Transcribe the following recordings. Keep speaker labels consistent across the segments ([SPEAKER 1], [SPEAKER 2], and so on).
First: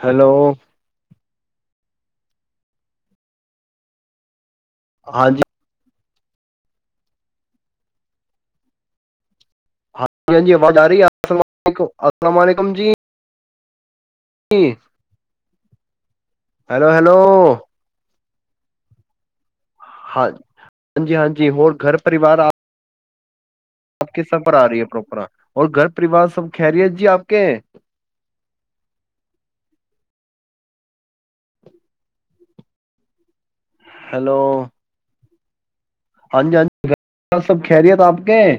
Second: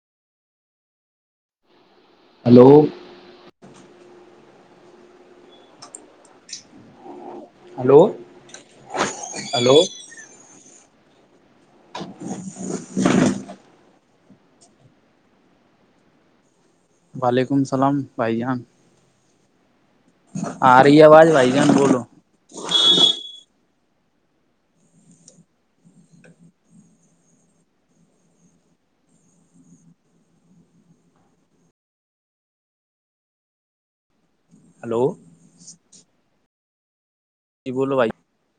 [SPEAKER 1] Hello
[SPEAKER 2] hello
[SPEAKER 1] ہاں جی
[SPEAKER 2] hello hello
[SPEAKER 1] ہاں جی ہاں جی آواز آ رہی آپ السلام علیکم جی ج ہلو ہلو
[SPEAKER 2] وعلیکم السلام بھائی جان
[SPEAKER 1] ہاں
[SPEAKER 2] آ رہی ہے
[SPEAKER 1] ہاں جی ہاں
[SPEAKER 2] آواز
[SPEAKER 1] جی
[SPEAKER 2] بھائی
[SPEAKER 1] ہو
[SPEAKER 2] جان
[SPEAKER 1] گھر
[SPEAKER 2] بولو
[SPEAKER 1] پریوار آپ آپ کے سر پر آ رہی ہے اپنا اور گھر پریوار سب خیریت جی آپ کے ہیں ہیلو
[SPEAKER 2] ہلو
[SPEAKER 1] جان کیا سب
[SPEAKER 2] جی بولو
[SPEAKER 1] خیریت
[SPEAKER 2] بھائی
[SPEAKER 1] آپ کے ہیں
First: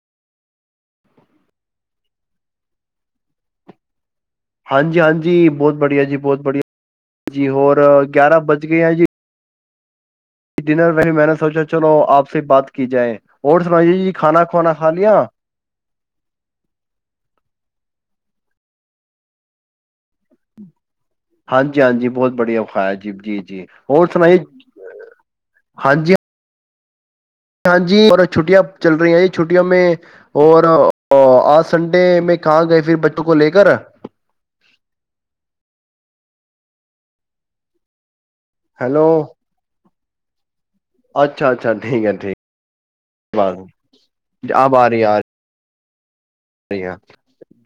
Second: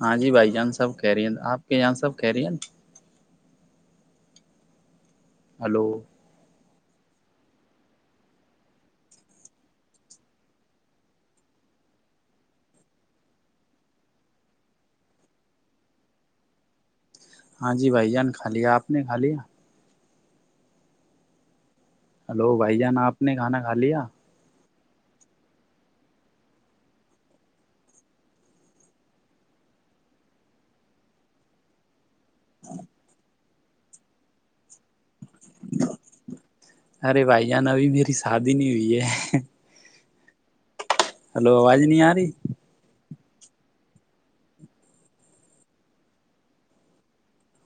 [SPEAKER 2] ہاں جی بھائی جان سب کہہ رہی آپ کے یہان سب کہہ رہی ہیں
[SPEAKER 1] ہاں جی ہاں جی جی بہت
[SPEAKER 2] ہلو
[SPEAKER 1] بڑھیا جی بہت بڑھیا جی ہور گیارہ بج گئے ہیں جی ڈنر میں میں نے سوچا چلو آپ سے بات کی جائے اور سمائیے جی کھانا کھوانا کھا لیا
[SPEAKER 2] ہاں جی بھائی جان کھا لیا آپ نے کھا لیا
[SPEAKER 1] ہاںی جی ہاں جی بہت
[SPEAKER 2] ہلو
[SPEAKER 1] بڑھیا
[SPEAKER 2] بھائی
[SPEAKER 1] بخا ہے
[SPEAKER 2] جان
[SPEAKER 1] جی
[SPEAKER 2] آپ
[SPEAKER 1] جی
[SPEAKER 2] نے
[SPEAKER 1] جی
[SPEAKER 2] کھانا کھا
[SPEAKER 1] اور
[SPEAKER 2] لیا
[SPEAKER 1] سناائیے ہاں جی ہاں جی اور چھٹیاں چل رہی ہیں جی چھٹیوں میں اور آج سنڈے میں کہاں گئے پھر بچوں کو ل کے کرا
[SPEAKER 2] ارے بھائی جان ابھی میری س شادی نہیں ہوئی
[SPEAKER 1] ہیلو
[SPEAKER 2] ہے
[SPEAKER 1] اچھا
[SPEAKER 2] ہلو
[SPEAKER 1] اچھا
[SPEAKER 2] آواز نہیں
[SPEAKER 1] ٹھیک ہے
[SPEAKER 2] آ رہی
[SPEAKER 1] ٹھیک اپ آ رہی آ رہی سرییا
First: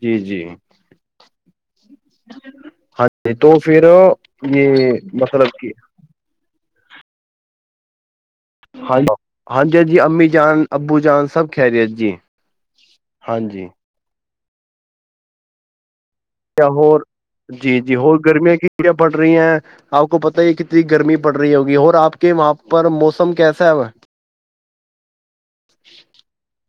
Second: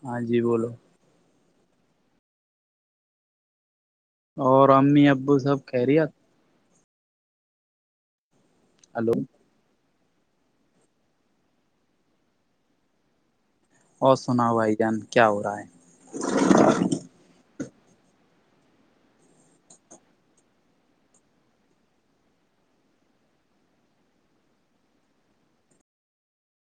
[SPEAKER 2] ہاں جی بولو
[SPEAKER 1] ہاں جی تو پھر یہ
[SPEAKER 2] اور امی ابو
[SPEAKER 1] مثلب
[SPEAKER 2] سب
[SPEAKER 1] کی
[SPEAKER 2] خیریت
[SPEAKER 1] ہاں ج
[SPEAKER 2] ہلو
[SPEAKER 1] ہاں جی ہ جی جی امی جان ابو جان سب خہری ہے جی ہاں جی
[SPEAKER 2] اور سناؤ بھائی جان کیا ہو رہا ہے
[SPEAKER 1] یا ہو جی جی ہو گرمیاں کت پڑ رہی ہیں آپ کو پت ہی کتنی گرمی پڑ رہی ہوگی اور آپ کے وہاں پر موسم کیسا ہے وہ [inaudible]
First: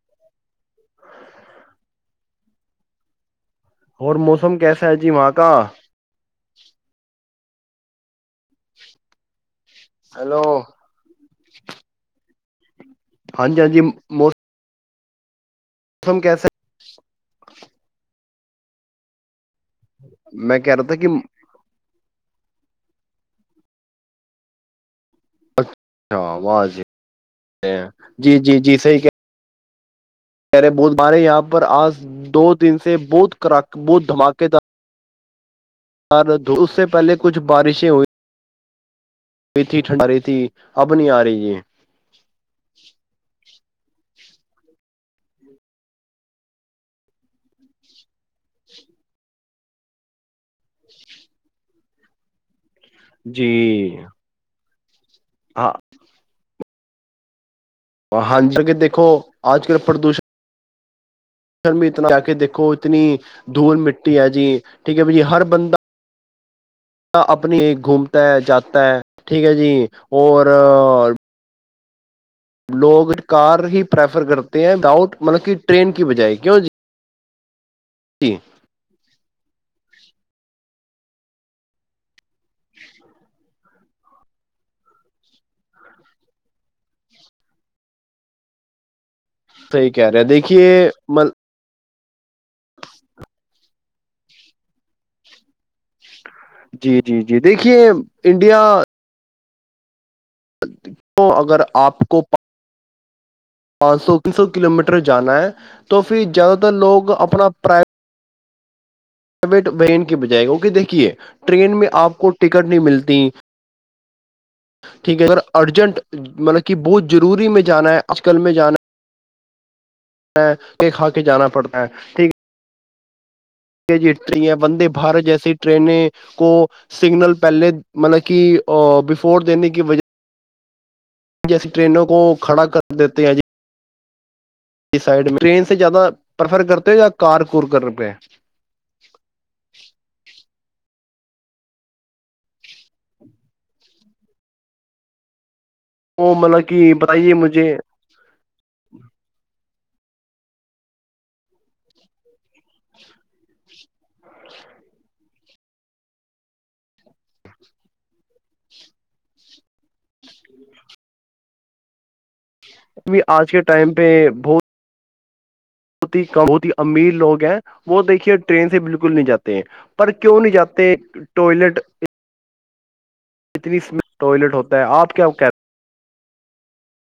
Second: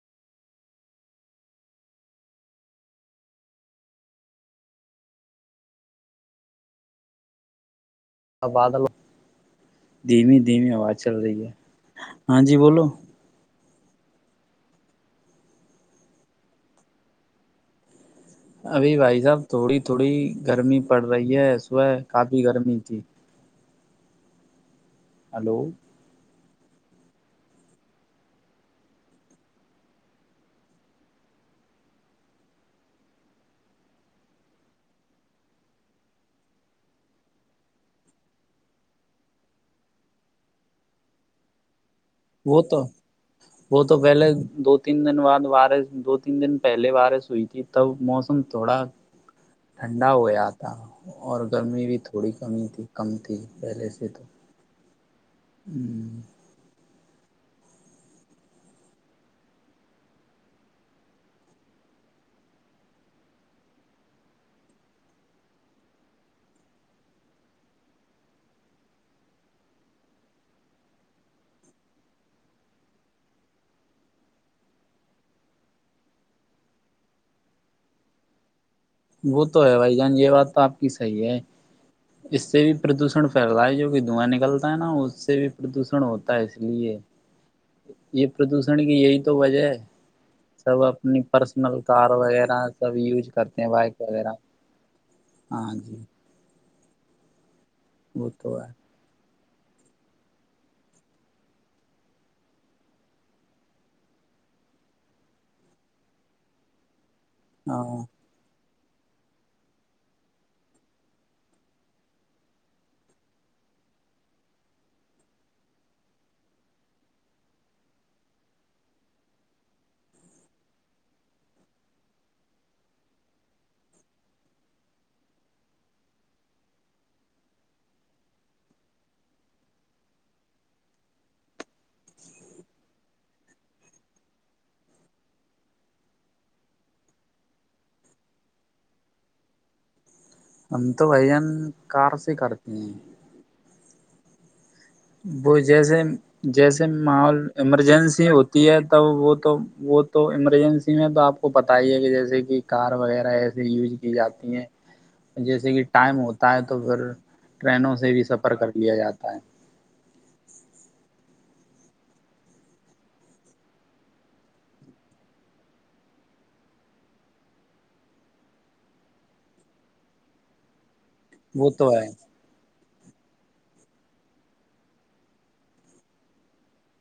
[SPEAKER 1] اور موسم کیسا ہے جی وہاں کا
[SPEAKER 2] تبادل دھیمی
[SPEAKER 1] ہیلو
[SPEAKER 2] دھیمی آواز چل رہی ہے ہاں جی بولو
[SPEAKER 1] ہاں جی ہاں جی موس ہمم کیسے؟
[SPEAKER 2] ابھی بھائی صاحب تھوڑی تھوڑی
[SPEAKER 1] ہے؟ میں کہہ
[SPEAKER 2] گرمی
[SPEAKER 1] رہا تھا
[SPEAKER 2] پڑ
[SPEAKER 1] کہ
[SPEAKER 2] رہی ہے صبح کافی بی گرمی ت
[SPEAKER 1] اچھا وض جی جی جی صحیح کہ رے ب ہمارے یہاں پر آج دو دن سے بت بہت دھماکے تھا اور اس سے پہلے کچھ بارشیں ہوئیں ہوئی تھی ٹھنڈا رہی تھی اب نہیں آ رہی یہ
[SPEAKER 2] وہ تو وہ تو پہلے دو تین دن بعد بارش دو تین دن پہلے بارش ہوئی تھی تب موسم تھوڑا ٹھنڈا ہویا تھا اور گرمی بھی تھوڑی کمی تھی کم تھی
[SPEAKER 1] جی
[SPEAKER 2] پہلے سے تو
[SPEAKER 1] ہاں
[SPEAKER 2] ہوں
[SPEAKER 1] ہاں جک دیکھو آج کل پردوشن ر میں اتنا جا کے دیکھو اتنی دھول مٹی ہے جی ٹھیک ہے ب جی ہر بندہ اپنی گھومتا ہے جاتا ہے ٹھیک ہے جی اور لوگ کار ہی پریفر کرتے ہیں وداؤٹ مطلب کہ ٹرین کی بجائے کیوں جی جٹھ
[SPEAKER 2] وہ تو ہے بھائی جان یہ بات تو آپ کی صحیح ہے اس سے بھی پردوشن پھیل رہ ہے جو کہ دھواں نکلتا ہے نا اس سے بھی پردوشن ہوتا ہے اس لیے یہ پردوشن کی یہی تو وجہ
[SPEAKER 1] صحیح کہہ رہے ہیں،
[SPEAKER 2] سب
[SPEAKER 1] دیکھیے
[SPEAKER 2] اپنی پرسنل تار وغیرہ سب یز کرتے بائک وغیرہ ہاں جی
[SPEAKER 1] جی جی جی دیکھیے
[SPEAKER 2] وہ تو
[SPEAKER 1] انڈیا
[SPEAKER 2] ہے
[SPEAKER 1] کیوں اگر آپ کو پانچ سو تین سو کلو میٹر جانا ہے تو پھر زیادہ تر لوگ اپنے اپنا
[SPEAKER 2] ہاں
[SPEAKER 1] پرائی پرائیویٹ بین کے بجائے اوکے دیکھیے ٹرین میں آپ کو ٹکٹ نہیں ملتی ٹھیک ہے اگر ارجنٹ مطلب کہ بہت ضروری میں جانا ہے آج کل میں جانا ہے پ کھا کے جانا پڑتا ہے ٹھیک ہے جٹ ہیں وندے بھارت جیسی ٹرینیں کو سگنل پہلے مطلب کہ بفور دینے کی وجہ جیسی ٹرینوں کو کھڑا کر دیتے ہیں ج سائڈ میں ٹرین سے زیادہ پریفر کرتے ہو یا کار ک کر پ
[SPEAKER 2] ہم تو بجن کار سے کرتے ہیں بج جیسے
[SPEAKER 1] وہ مطلب
[SPEAKER 2] جیسے
[SPEAKER 1] کہ بتائیے
[SPEAKER 2] ماحول
[SPEAKER 1] مجھے
[SPEAKER 2] ایمرجنسی ہوتی ہے توب وہ تو وہ تو ایمرجنسی میں تو آپ کو بت ہی ہے کہ جیسے کہ کار وغیرہ ایسے یوز کی جاتی ہیں جیسے کہ ٹائم ہوتا ہے تو پھر ٹرینوں سے بھی سفر کر لیا جاتا ہے
[SPEAKER 1] ابھی آج کے ٹائم پہ بہت بہت ہی کم بہت ہی امیر لوگ ہیں وہ دیکھیے ٹرین سے بالکل نہیں جاتے ہیں پر کیوں نہیں جاتے
[SPEAKER 2] وہ
[SPEAKER 1] ٹوائلٹ
[SPEAKER 2] تو ہے
[SPEAKER 1] اتنی سمت ٹوائلٹ ہوتا ہے آپ کیا کہتے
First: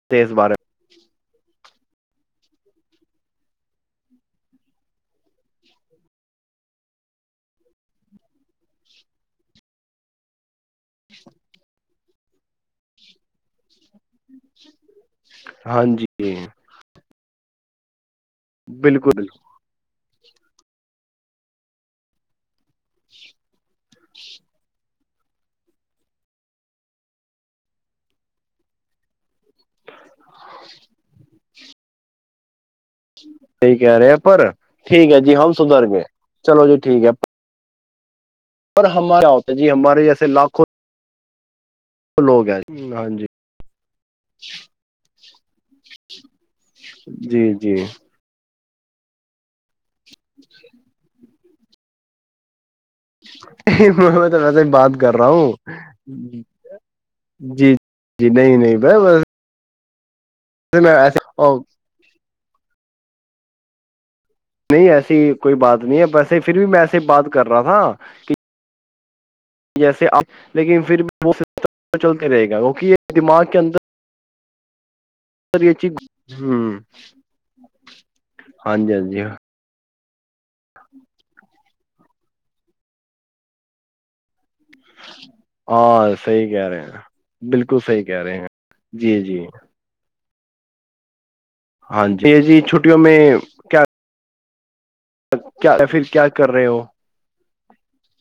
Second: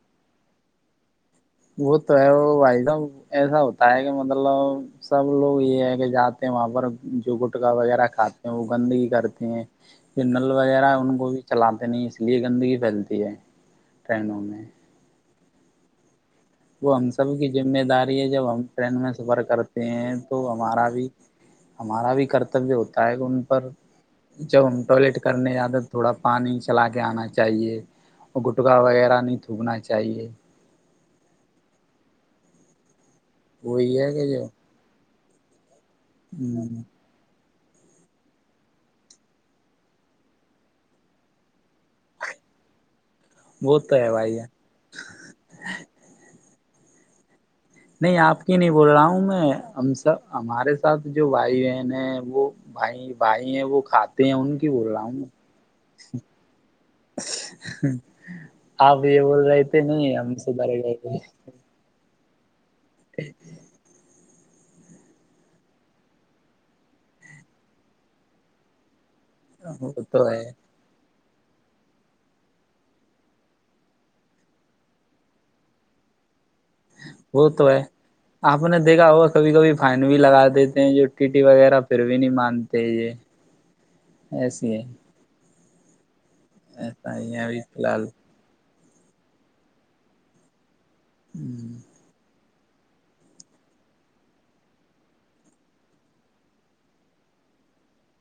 [SPEAKER 1] تیز بارے میں
[SPEAKER 2] وہ تو ہے وہ بھائی صاحب ایسا ہوتا ہے کہ مطلب سب لوگ یہ ہے کہ جاتے ہیں وہاں پر جو گٹکا وغیرہ کھاتے ہیں وہ گندگی کرتے ہیں جو نل وغیرہ ان کو بھی چلاتے نہیں اس لیے گندگی پھیلتی ہے ٹرینوں میں
[SPEAKER 1] ہاں جی
[SPEAKER 2] وہ ہم سب کی ذمہ داری یہ جب ہم ٹرین میں
[SPEAKER 1] بالکل
[SPEAKER 2] سفر کرتے ہیں تو ہمارا بھی ہمارا بھی کرتبیہ ہوتا ہے ان پر جب ہم ٹوائلیٹ کرنے جاتے ہیں تو تھوڑا پانی چلا کے آنا چاہیے گٹگا وغیرہ نہیں دوگنا چاہیے
[SPEAKER 1] یہحی کہہ
[SPEAKER 2] وہی
[SPEAKER 1] رہے
[SPEAKER 2] ہے
[SPEAKER 1] ہیں
[SPEAKER 2] کہ جو
[SPEAKER 1] پر ٹھیک ہے جی جی ہم سدھر گئے چلو جی
[SPEAKER 2] ہوں،
[SPEAKER 1] ٹھیک ہے اور ہمارا ہوتا جی ہمارے جیسے لاکھوں وہ لوگ ہیں جی ہاں ج
[SPEAKER 2] وہ تو ہے بھائی یہ
[SPEAKER 1] جی
[SPEAKER 2] نہیں آپ کو نہیں بول رہا ہوں میں ہم سب ہمارے ساتھ جو بھائی بہن ہے وہ بھائی بھائی ہیں وہ کھاتے
[SPEAKER 1] میں
[SPEAKER 2] ہیں
[SPEAKER 1] تو
[SPEAKER 2] ان
[SPEAKER 1] ویسے
[SPEAKER 2] کی
[SPEAKER 1] ہی
[SPEAKER 2] بول
[SPEAKER 1] بات کر
[SPEAKER 2] میں۔
[SPEAKER 1] رہا ہوں جی ج جی نہیں نہیں
[SPEAKER 2] آپ یہ
[SPEAKER 1] ب
[SPEAKER 2] بول رہے نہیں سدھر گئے
[SPEAKER 1] میں ای
[SPEAKER 2] تھے،
[SPEAKER 1] ا
[SPEAKER 2] [inaudible]
[SPEAKER 1] نہیں ایسی کوئی بات نہیں ہے ویسے پھر بھی میں ایسے بات کر رہا تھا کہ
[SPEAKER 2] وہ
[SPEAKER 1] جیسے
[SPEAKER 2] تو ہے
[SPEAKER 1] آپ لیکن پھر بھی وہ سسٹم چلتے رہے گا کیکہ یہ دماغ کے اندر سر یہ چ
[SPEAKER 2] وہ تو ہے آپ
[SPEAKER 1] ہاں
[SPEAKER 2] نے
[SPEAKER 1] جی ہاں
[SPEAKER 2] دیکھا
[SPEAKER 1] جی
[SPEAKER 2] ہوا کبھی کبھی فن بھی لگا دیتے ہیں جو ٹی ٹی وغیرہ پھر بھی نہیں مانتے یہ ایس [inaudible]
[SPEAKER 1] اور صحیح کہہ رہے ہیں بالکل
[SPEAKER 2] فی
[SPEAKER 1] صحیح
[SPEAKER 2] الحال
[SPEAKER 1] کہہ رہے ہیں جی جی
[SPEAKER 2] ہوں [inaudible]
[SPEAKER 1] ہاں جی یہ جی چھٹیوں میں کیا [unintelligible] پھر کیا کر رہے ہو [unintelligible]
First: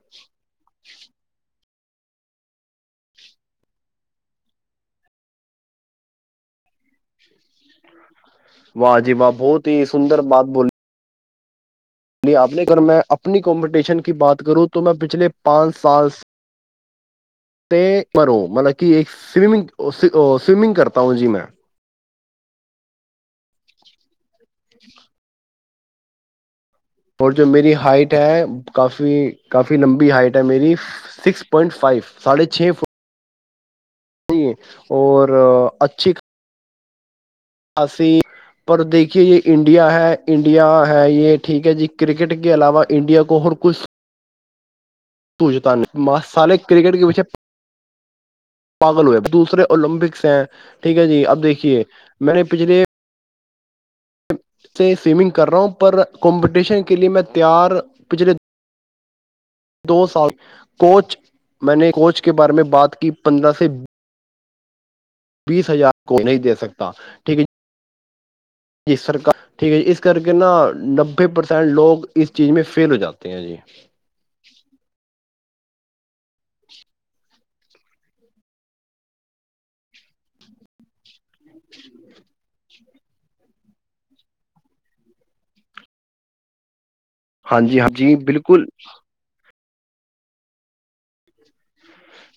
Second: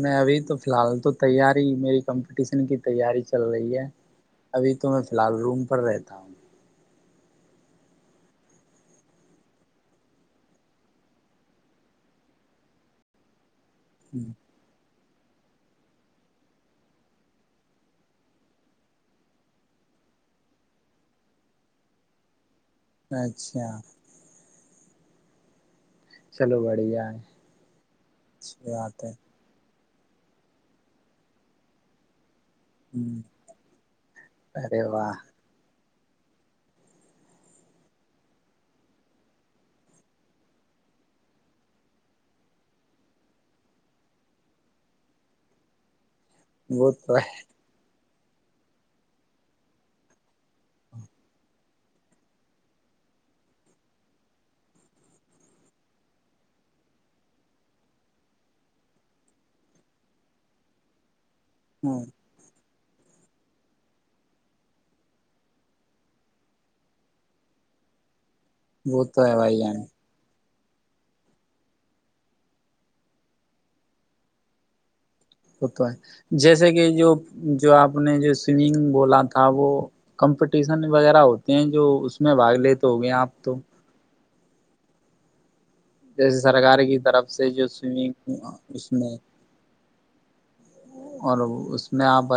[SPEAKER 2] میں ابھی [unintelligible] تو فی الحال تو تیار [unintelligible] میری کمپٹیشن کی تیاری چل رہی ہے ابھی تو میں فی الحال روم پر رہتا ہوں [unintelligible]
[SPEAKER 1] واہ جی واہ بہت ہی سندر بات بولی آپ نے گ میں اپنی کمپٹیشن کی بات کروں تو میں پچھ [unintelligible] پچھلے پانچ سال ت مروں مطلب کہ ایک سمگ سویمنگ کرتا ہوں جی میں [unintelligible]
[SPEAKER 2] اچھا [unintelligible]
[SPEAKER 1] [inaudible]
[SPEAKER 2] سلوا [unintelligible]
[SPEAKER 1] اور جو میری ہائٹ ہے
[SPEAKER 2] بات ہے
[SPEAKER 1] کافی کافی لمبی ہائٹ ہے میری سکس پوائنٹ فائیف [unintelligible] ساڑھے چھ فٹ [unintelligible]
[SPEAKER 2] ہ
[SPEAKER 1] ج
[SPEAKER 2] ارے واہ
[SPEAKER 1] اورچ [unintelligible] ٹھ [unintelligible] سی پر دیکھیے یہ انڈیا ہے انڈیا ہے یہ ٹھیک ہے جی کرکٹ کے علاوہ انڈیا کو اور کچھ پوجتا نہیں [unintelligible] سالے
[SPEAKER 2] وہ
[SPEAKER 1] کرکٹ کے
[SPEAKER 2] تو
[SPEAKER 1] وچھے [unintelligible] پاگل ہوئے دوسرے اولمپکس ہیں ٹھیک ہے جی اب دیکھیے میں نے پچھلے سے سوئمنگ کر رہا ہوں پر کمپٹیشن کے لیے میں تیار پچھلے [unintelligible] دو سال کوچ [unintelligible] میں
[SPEAKER 2] ہے
[SPEAKER 1] نے کوچ کے بارے میں بات کہ پندرہ سے [inaudible] بیس ہزار کو نہیں دے سکتا ٹھیک ہے [inaudible] جی
[SPEAKER 2] وہ تو
[SPEAKER 1] سرکار
[SPEAKER 2] بھائی
[SPEAKER 1] ٹھیک
[SPEAKER 2] جان
[SPEAKER 1] ہے جی اس کر کے نہا [inaudible] نبے پرسینٹ لوگ اس چیز میں فیل ہو جاتے ہیں جی
[SPEAKER 2] ہوتا ہے جیسے کہ جو جو آپ نے جو سوئمنگ بولا تھا وہ کمپٹیشن وغیرہ ہوتا جو اس میں بھاگ لیتے [inaudible] تو ہو گئے آپ تو [inaudible] جس سرکار کی [inaudible] طرف سے
[SPEAKER 1] ہاں
[SPEAKER 2] جو
[SPEAKER 1] جی ہاں جی
[SPEAKER 2] سوئمنگ
[SPEAKER 1] بالکل
[SPEAKER 2] اس میں [inaudible] اورو اس [inaudible]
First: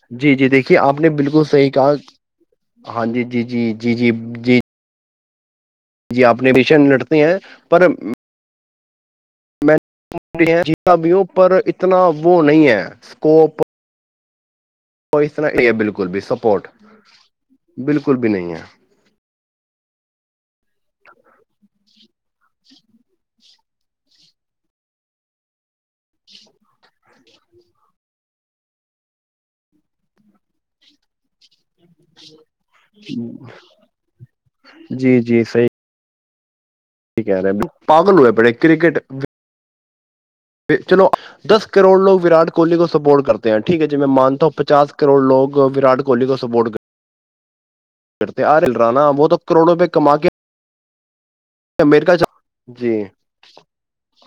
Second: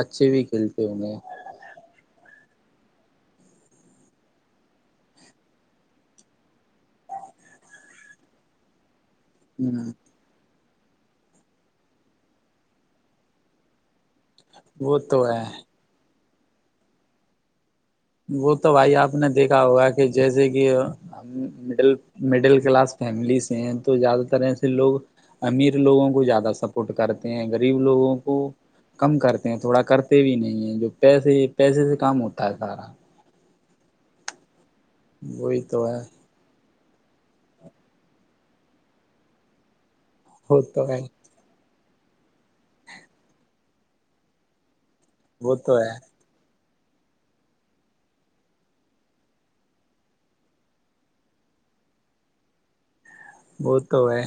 [SPEAKER 2] اچھے
[SPEAKER 1] جی
[SPEAKER 2] بھی
[SPEAKER 1] جی دیکھیے
[SPEAKER 2] کھیلتے
[SPEAKER 1] آپ
[SPEAKER 2] ہوں
[SPEAKER 1] نے
[SPEAKER 2] گے
[SPEAKER 1] بالکل صحیح کہا ہاں جی جی جی جی جی جی جی اپنے مشن لٹتے ہیں پر
[SPEAKER 2] ہاں [inaudible]
[SPEAKER 1] سبیوں پر اتنا وہ نہیں ہے اسکوپ وہ استنا یہ ہے بالکل بھی سب سپورٹ بالکل بھی نہیں
[SPEAKER 2] وہ تو بھائی آپ نے دیکھا ہوگا جیسے کہ ہم مڈل مڈل کلاس فیملیز تو زیادہ تر ای سے لوگ امیر لوگوں کو زیادہ سپورٹ کرتے ہیں غریب لوگوں کو کم کرتے ہیں تھوڑا کرتے بھی نہیں ہیں جو پیسے پیسے سے کام ہوتا ہے سارا
[SPEAKER 1] [inaudible] جی جی
[SPEAKER 2] وہی
[SPEAKER 1] صحیح
[SPEAKER 2] تو ہے
[SPEAKER 1] کہہ رہے پاگل ہوئے پڑے کرکٹ
[SPEAKER 2] وہ تو ہے
[SPEAKER 1] چلو دس کروڑوگ واٹ کوہلی کو سپورٹ کرتے ہیں ٹھیک ہے جی میں مانتا ہوں پچا کے کروڑ
[SPEAKER 2] وہ
[SPEAKER 1] لوگ
[SPEAKER 2] تو ہے
[SPEAKER 1] وراٹ کوہلی کو سپورٹ کر کرتے آل رہا نا وہ تو کروڑوں روپئے کما کے امیریکا جی
[SPEAKER 2] وہ تو ہے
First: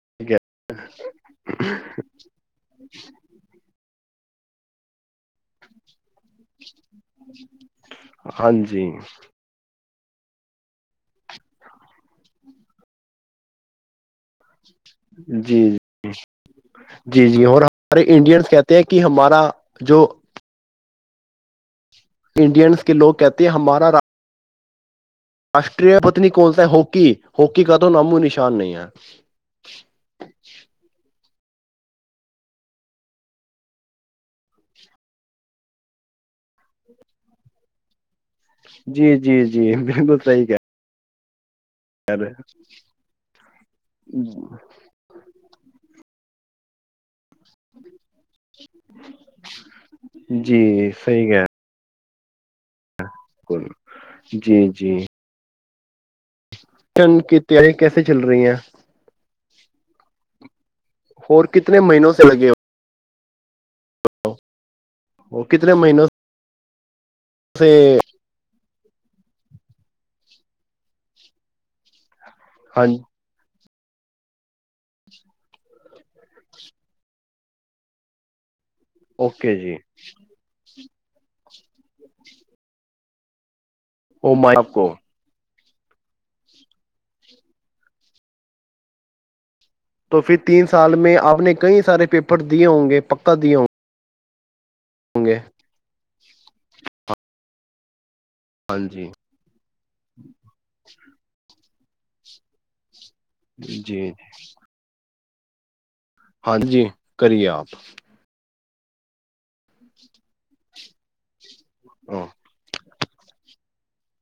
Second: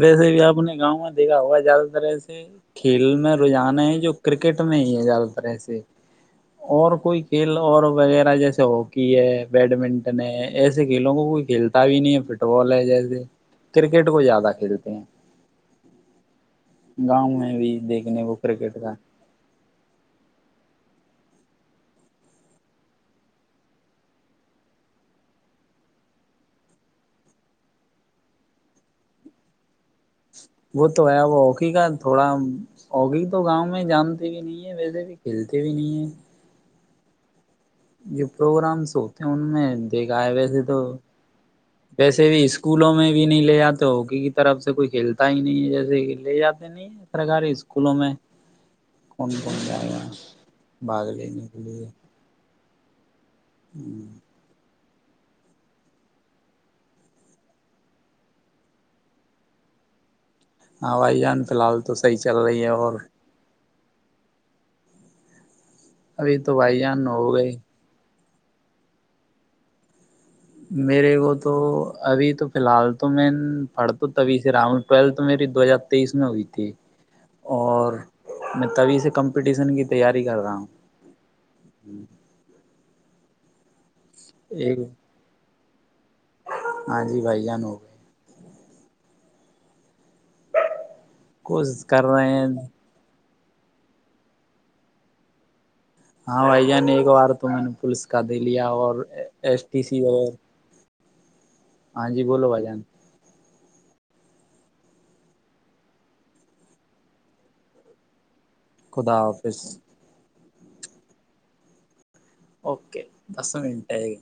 [SPEAKER 2] ویسے
[SPEAKER 1] ٹھیک ہے
[SPEAKER 2] بھی آپ نے گاؤں میں دیکھا ہوا زیادہ ترح سے کھیل میں رجان ہے جو کرکٹ میں ہی ہے زیادہ تر ایسے اور کوئی کھیل اور وغیرہ
[SPEAKER 1] ہاں
[SPEAKER 2] جیسے
[SPEAKER 1] جی
[SPEAKER 2] ہاکی ہے بیڈمنٹن ایسے کھیلوں کو کوئی کھیلتا بھی نہیں ہے فٹ بال ہے جیسے کرکٹ کو زیادہ ہیل
[SPEAKER 1] جی جی جی
[SPEAKER 2] گاؤں
[SPEAKER 1] جی
[SPEAKER 2] میں
[SPEAKER 1] اور
[SPEAKER 2] بھی
[SPEAKER 1] ہمارے
[SPEAKER 2] دیکھنے کو
[SPEAKER 1] انڈینس کہتے
[SPEAKER 2] کرکٹ
[SPEAKER 1] ہیں
[SPEAKER 2] کا
[SPEAKER 1] کہ ہمارا جو انڈینس کے لوگ کہتے ہیں ہماراا راشٹری پتنی کونتا ہے ہاکی ہاکی کا تو نامو نشان نہیں ہے
[SPEAKER 2] وہ تو ہے وہ ی کا تھوڑا ہوگی تو گاؤں میں جانتے بھی نہیں ہے ویسے بھی کھیلتے بھی نہیں ہے [unintelligible] پروگرامس
[SPEAKER 1] جی
[SPEAKER 2] ہوتے ہیں
[SPEAKER 1] جی
[SPEAKER 2] ان
[SPEAKER 1] جی
[SPEAKER 2] میں
[SPEAKER 1] بالکل
[SPEAKER 2] دیکھا آئے
[SPEAKER 1] صحیح
[SPEAKER 2] ویسے
[SPEAKER 1] کہہ
[SPEAKER 2] تو ویسے بھی اسکولوں میں بھی نہیں لے جاتے ہاکی کی طرف
[SPEAKER 1] رہے
[SPEAKER 2] سے کوئی کھیلتا ہی نہیں ہے جیسے لے جاتے [unintelligible] سرکاری اسکولوں میں کون کون جا
[SPEAKER 1] جی
[SPEAKER 2] بھاگ
[SPEAKER 1] صحیح کہہ
[SPEAKER 2] لینے
[SPEAKER 1] رہے
[SPEAKER 2] کے لیے
[SPEAKER 1] [unintelligible] جی جی شن کی تیاری کیسے چل رہی ہیں
[SPEAKER 2] ہاں بھائی جان
[SPEAKER 1] اور
[SPEAKER 2] فی الحال
[SPEAKER 1] کتنے
[SPEAKER 2] تو
[SPEAKER 1] مہینوں
[SPEAKER 2] صحیح
[SPEAKER 1] سے
[SPEAKER 2] چل
[SPEAKER 1] لگے
[SPEAKER 2] رہی ہے اور
[SPEAKER 1] [unintelligible] کتنے مہین
[SPEAKER 2] ابھی [unintelligible]
[SPEAKER 1] [unintelligible] [unintelligible]
[SPEAKER 2] میرے کو تو ابھی تو فی
[SPEAKER 1] ہاں
[SPEAKER 2] الحال تو مین پڑھ تو تبھی سے راوں ٹویلتھ تو میری دو ہزار تیئیس میں ہوئی تھی اور میں تبھی سے
[SPEAKER 1] اوکے
[SPEAKER 2] کمپٹیشن
[SPEAKER 1] جی
[SPEAKER 2] کی تیاری کر رہا ہوں [unintelligible]
[SPEAKER 1] ا ما
[SPEAKER 2] ایک
[SPEAKER 1] کو
[SPEAKER 2] ہاں جی بھائی جان ہو گ
[SPEAKER 1] تو پھر تین سال میں آپ نے کئی
[SPEAKER 2] کوشش کر
[SPEAKER 1] سارے
[SPEAKER 2] رہے
[SPEAKER 1] پیپر
[SPEAKER 2] ہیں
[SPEAKER 1] دیے ہوں گے پکا [unintelligible] ہوں گے
[SPEAKER 2] ہاں وائی جان ایکک وار میں پلیس کا دے لیا
[SPEAKER 1] ہاں
[SPEAKER 2] اور
[SPEAKER 1] جی
[SPEAKER 2] ایس ٹی سی وغ
[SPEAKER 1] [unintelligible]
[SPEAKER 2] ہاں جی بولو بھ جان
[SPEAKER 1] جی جی ہاں جی کریے آپ
[SPEAKER 2] خدا حافظ
[SPEAKER 1] ہ
[SPEAKER 2] اوکے دس منٹ ہے گ